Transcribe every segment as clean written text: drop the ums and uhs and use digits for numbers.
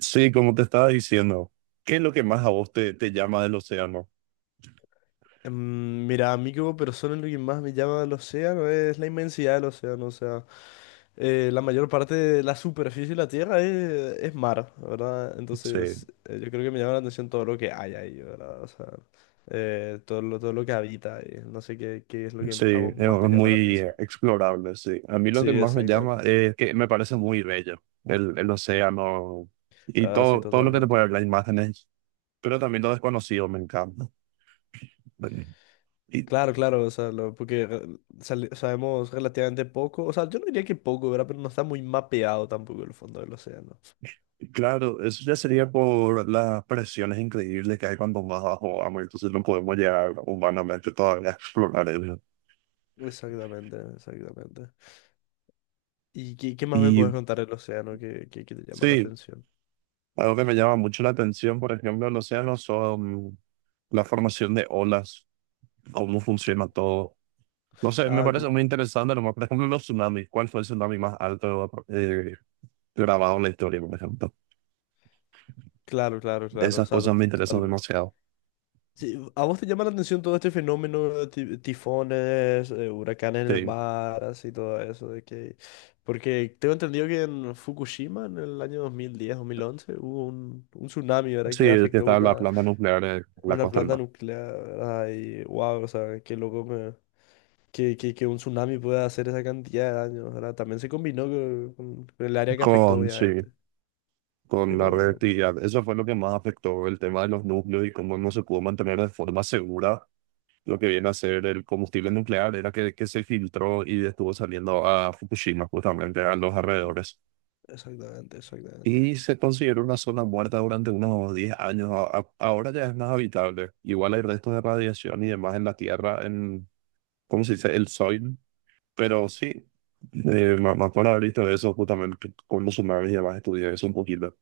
Sí, como te estaba diciendo, ¿qué es lo que más a vos te llama del océano? Mira, a mí como persona lo que más me llama el océano es la inmensidad del océano. O sea, la mayor parte de la superficie de la Tierra es mar, ¿verdad? Sí, Entonces, yo creo que me llama la atención todo lo que hay ahí, ¿verdad? O sea, todo lo que habita ahí. No sé qué es lo que sí, a vos es más te llama la muy atención. explorable, sí. A mí lo que Sí, más me llama exactamente. es que me parece muy bello el océano y Ah, sí, todo lo que te totalmente. puede dar las imágenes, pero también lo desconocido me encanta. Y, Claro, claro, o sea, porque sabemos relativamente poco. O sea, yo no diría que poco, ¿verdad? Pero no está muy mapeado tampoco el fondo del océano. Claro, eso ya sería por las presiones increíbles que hay cuando vas a agua, entonces no podemos llegar humanamente todavía a explorar eso. Exactamente, exactamente. ¿Y qué más me Y puedes contar del océano que te llama la sí, atención? algo que me llama mucho la atención, por ejemplo, en los océanos son la formación de olas, cómo funciona todo. No sé, me Ah, parece como, muy interesante, nomás, por ejemplo, los tsunamis, ¿cuál fue el tsunami más alto grabado en la historia, por ejemplo? claro, claro, De claro, o esas sea, cosas me interesan totalmente. demasiado. Sí, ¿a vos te llama la atención todo este fenómeno de tifones, huracanes en el Sí, mar, así todo eso? De que... Porque tengo entendido que en Fukushima, en el año 2010, 2011, hubo un tsunami, ¿verdad? sí, Que el que afectó está la una, planta nuclear en la una costa del planta mar. nuclear, ¿verdad? Y wow, o sea, qué loco me, que un tsunami pueda hacer esa cantidad de daño, ¿verdad? También se combinó con el área que afectó, Sí. obviamente. Con la Pero, reactividad. Eso fue lo que más afectó el tema de los núcleos y cómo no se pudo mantener de forma segura lo que viene a ser el combustible nuclear, era que se filtró y estuvo saliendo a Fukushima, justamente a los alrededores. exactamente, exactamente. Y se consideró una zona muerta durante unos 10 años. Ahora ya es más habitable. Igual hay restos de radiación y demás en la Tierra, en, ¿cómo se dice? El soil. Pero sí, me acuerdo haber visto eso justamente con los humanos y demás, estudié eso un poquito.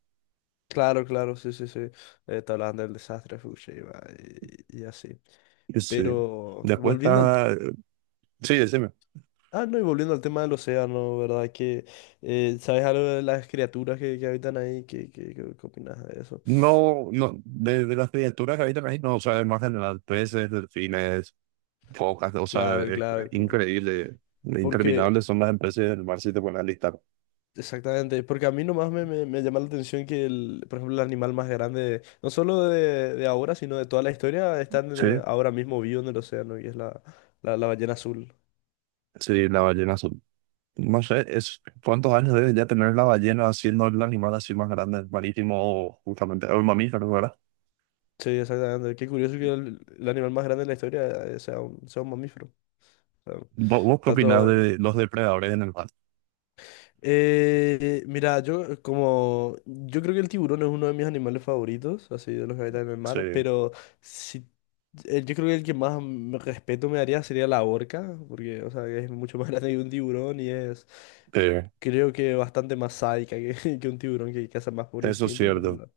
Claro, claro, sí, sí, sí. Te hablaban del desastre de Fukushima y así. Y sí. Pero Después volviendo al... está. Sí, decime. Ah, no, y volviendo al tema del océano, ¿verdad? Que, ¿sabes algo de las criaturas que habitan ahí? Qué opinas de eso? No, no, de las criaturas que habitan ahí, no, o sea, más general, peces, delfines, focas, o sea, Claro, es claro, claro. increíble, Porque interminables son las especies del mar si te pones a listar. Exactamente, porque a mí nomás me llama la atención que, el, por ejemplo, el animal más grande, no solo de ahora, sino de toda la historia, está en Sí, ahora mismo vivo en el océano y es la ballena azul. sí, la ballena azul. No sé, es, ¿cuántos años debe ya tener la ballena siendo el animal así más grande, el marítimo, justamente, o el mamífero, ¿verdad? Sí, exactamente. Qué curioso que el animal más grande de la historia, sea un mamífero. O sea, ¿Vos qué opinás tanto, de los depredadores en el mar? Mira, yo, como yo creo que el tiburón es uno de mis animales favoritos, así de los que habitan en el Sí, mar, pero si yo creo que el que más respeto me daría sería la orca, porque o sea, es mucho más grande que un tiburón y es eh, creo que bastante más sádica que, que un tiburón que caza más por eso es instinto, pero cierto, la,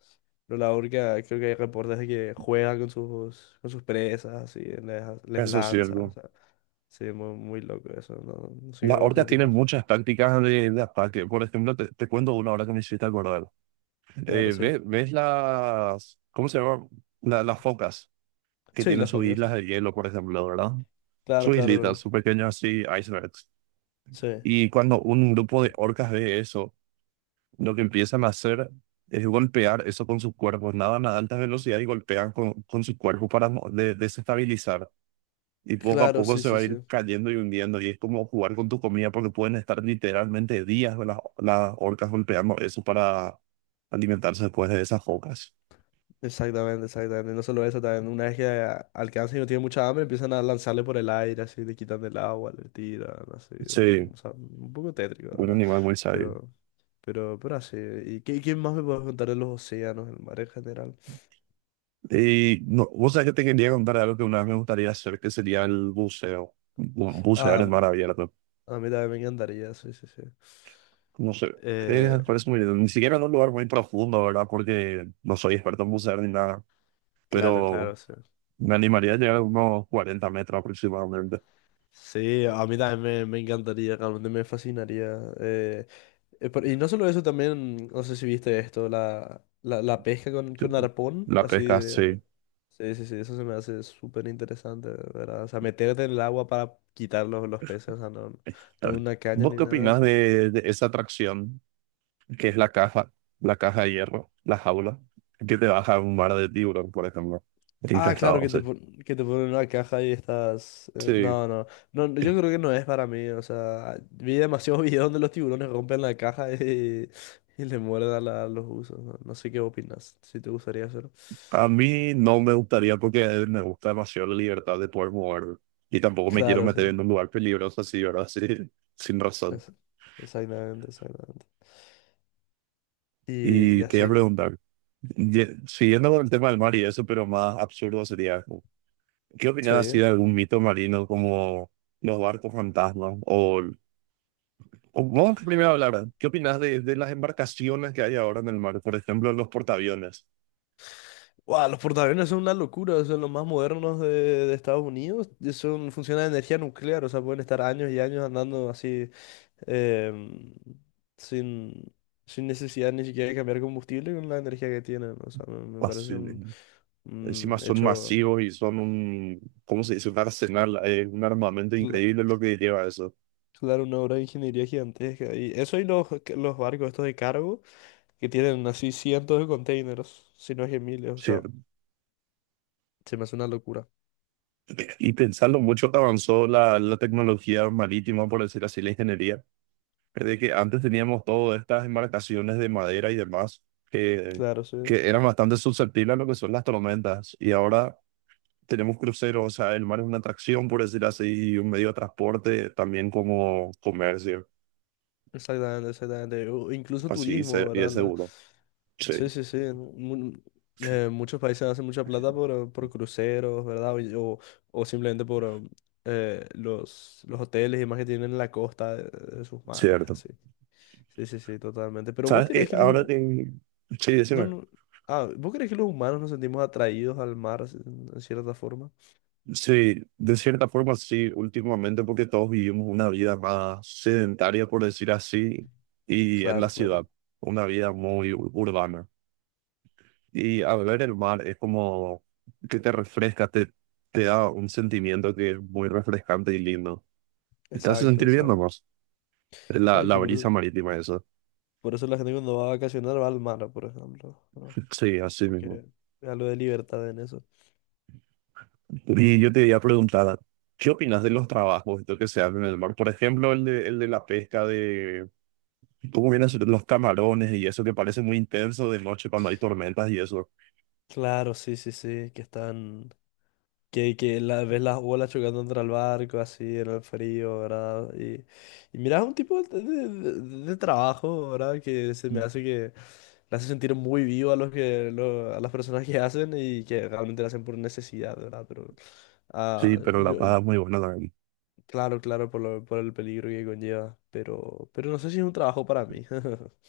pero la orca creo que hay reportes de que juega con sus presas, así les eso es lanza, o cierto. sea, sí, muy, muy loco eso, no, no sé Las vos qué orcas tienen opinas. muchas tácticas de ataque. Por ejemplo, te cuento una ahora que me hiciste acordar. Claro, sí. ¿Ves, las, ¿cómo se llama? Las focas que Sí, la tienen sus famosa. islas de hielo, por ejemplo, ¿verdad? Claro, Sus claro, islitas, no. sus pequeños así, icebergs. Sí. Y cuando un grupo de orcas ve eso, lo que empiezan a hacer es golpear eso con sus cuerpos. Nadan a alta velocidad y golpean con sus cuerpos para desestabilizar. Y poco a Claro, poco sí, se va sí, a ir sí. cayendo y hundiendo. Y es como jugar con tu comida porque pueden estar literalmente días las orcas golpeando eso para alimentarse después de esas focas. Exactamente, exactamente. No solo eso, también una vez que alcanza y no tiene mucha hambre, empiezan a lanzarle por el aire, así, le quitan el agua, le tiran, así, ¿no? Sí, O sea, un poco tétrico, la un ¿verdad? animal muy sabio. Pero, pero así. ¿Y qué más me puedes contar de los océanos, el mar en general? Y no, vos sabés que te quería contar algo que una vez me gustaría hacer, que sería el buceo. Bucear Ah, en mar abierto. a mí también me encantaría, sí, sí, sí. No sé, Eh, me parece muy lindo. Ni siquiera en un lugar muy profundo, ¿verdad? Porque no soy experto en bucear ni nada, claro, claro, pero sí. me animaría a llegar a unos 40 metros aproximadamente. Sí, a mí también me encantaría, realmente me fascinaría. Y no solo eso, también, no sé si viste esto, la pesca con, Sí, con arpón, la pesca, sí. Sí, sí, sí, eso se me hace súper interesante, de ¿verdad? O sea, meterte en el agua para quitar los peces, o sea, no, no en una caña ¿Vos ni qué nada, opinás sino... de esa atracción que es la caja de hierro, la jaula, que te baja a un mar de tiburón, por ejemplo? Ah, Infestado, claro, o sea, que te ponen una caja y estás... sí. no, no, no, no, yo creo que no es para mí, o sea, vi demasiados videos donde los tiburones rompen la caja y le muerden a a los usos. No, no sé qué opinas, si te gustaría hacerlo. A mí no me gustaría porque me gusta demasiado la libertad de poder mover y tampoco me quiero Claro, meter sí. en un lugar peligroso así, ¿verdad? Sí, sin razón. Eso, exactamente, exactamente. Y Y te iba a así, preguntar, siguiendo con el tema del mar y eso, pero más absurdo sería, ¿qué opinas sí. así de algún mito marino como los barcos fantasmas O vamos primero a hablar, ¿qué opinas de las embarcaciones que hay ahora en el mar? Por ejemplo, los portaaviones. Guau, los portaaviones son una locura, son los más modernos de Estados Unidos. Funcionan de energía nuclear, o sea, pueden estar años y años andando así, em, sin, sin necesidad ni siquiera de cambiar combustible con la energía que tienen. O sea, me Pas- parece un Encima son hecho, masivos y son un, ¿cómo se dice? Un arsenal, un armamento cla- increíble lo que lleva eso. claro, una obra de ingeniería gigantesca. Y eso y los barcos estos de cargo que tienen así cientos de containers, si no es que miles, o sea. Sí. Se me hace una locura. Y pensarlo mucho que avanzó la tecnología marítima, por decir así, la ingeniería. De que antes teníamos todas estas embarcaciones de madera y demás, que, Claro, sí. que eran bastante susceptibles a lo que son las tormentas. Y ahora tenemos cruceros, o sea, el mar es una atracción, por decir así, y un medio de transporte también como comercio, Exactamente, exactamente. O incluso así, turismo, y es ¿verdad? Seguro. Sí, Sí, sí, sí. Muchos países hacen mucha plata por cruceros, ¿verdad? O simplemente por los hoteles y más que tienen en la costa de sus mares, cierto. así. Sí, sí, sí, totalmente. Pero vos ¿Sabes qué? creés que los... Ahora, sí, No, decime. no... Ah, ¿vos creés que los humanos nos sentimos atraídos al mar en cierta forma? Sí, de cierta forma sí, últimamente porque todos vivimos una vida más sedentaria, por decir así, y en Claro, la ciudad, claro. una vida muy urbana. Y al ver el mar es como que te refresca, te da un sentimiento que es muy refrescante y lindo. ¿Te hace Exacto, sentir bien exacto. nomás? La Exacto, por eso. brisa marítima, eso. Por eso la gente cuando va a vacacionar va al mar, por ejemplo, ¿no? Sí, así mismo. Porque es algo de libertad en eso. Y yo te iba a preguntar, ¿qué opinas de los trabajos esto que se hacen en el mar? Por ejemplo, el de la pesca de cómo vienen a ser los camarones y eso que parece muy intenso de noche cuando hay tormentas y eso. Claro, sí, sí, sí, que están, que la, ves las olas chocando contra el barco, así, en el frío, ¿verdad? Y miras un tipo de trabajo, ¿verdad? Que se me hace que le hace sentir muy vivo a los a las personas que hacen y que realmente lo hacen por necesidad, ¿verdad? Pero, ah, Sí, pero la yo, paga es muy buena también. claro, claro, por por el peligro que conlleva, pero no sé si es un trabajo para mí.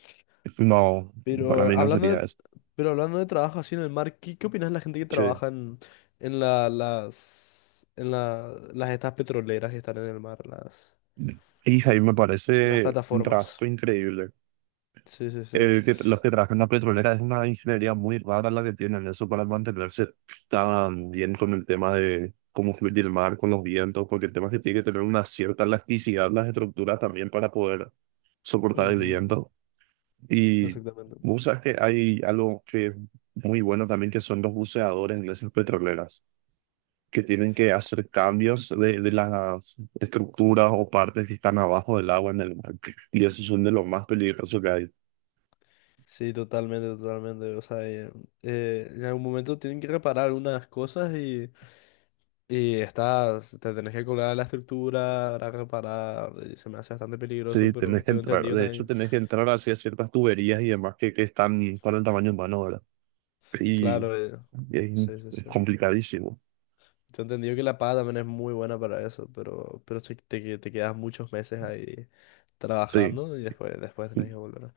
No, para Pero mí no hablando sería de, eso. pero hablando de trabajo así en el mar, ¿qué opinas de la gente que Sí. trabaja en las estas petroleras que están en el mar, Y ahí me las parece un plataformas? trabajo increíble. Sí, sí, sí. Que los que trabajan en la petrolera es una ingeniería muy rara la que tienen eso para mantenerse tan bien con el tema de cómo fluir el mar, con los vientos, porque el tema es que tiene que tener una cierta elasticidad las estructuras también para poder soportar el Ujú. viento. Y Exactamente. vos sabes que hay algo que es muy bueno también que son los buceadores en esas petroleras, que tienen que hacer cambios de las estructuras o partes que están abajo del agua en el mar. Y esos son de los más peligrosos que hay. Sí, totalmente, totalmente. O sea, en algún momento tienen que reparar algunas cosas y estás, te tenés que colgar a la estructura para reparar. Y se me hace bastante peligroso, Sí, pero tenés que tengo entrar. entendido De hecho, también. tenés que entrar hacia ciertas tuberías y demás que están para el tamaño humano, ¿verdad? Y Claro, es, sí, sí, es sí. complicadísimo. Te he entendido que la paga también es muy buena para eso, pero si te quedas muchos meses ahí Sí. trabajando y después tenés que volver.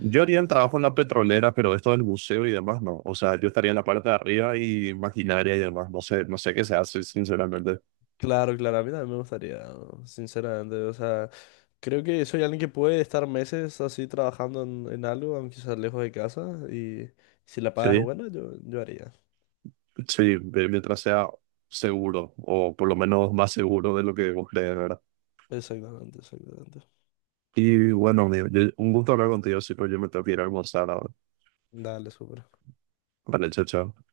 Yo haría el trabajo en la petrolera, pero esto del buceo y demás, no. O sea, yo estaría en la parte de arriba y maquinaria y demás. No sé, no sé qué se hace, sinceramente. Claro, claro, a mí también me gustaría, ¿no? Sinceramente. O sea, creo que soy alguien que puede estar meses así trabajando en algo, aunque sea lejos de casa, y si la paga es Sí, buena, yo haría. sí, mientras sea seguro, o por lo menos más seguro de lo que vos crees, ¿verdad? Exactamente, exactamente. Y bueno, amigo, un gusto hablar contigo, sí, pero yo me tengo que ir a almorzar ahora. Dale, súper. Vale, chao, chao.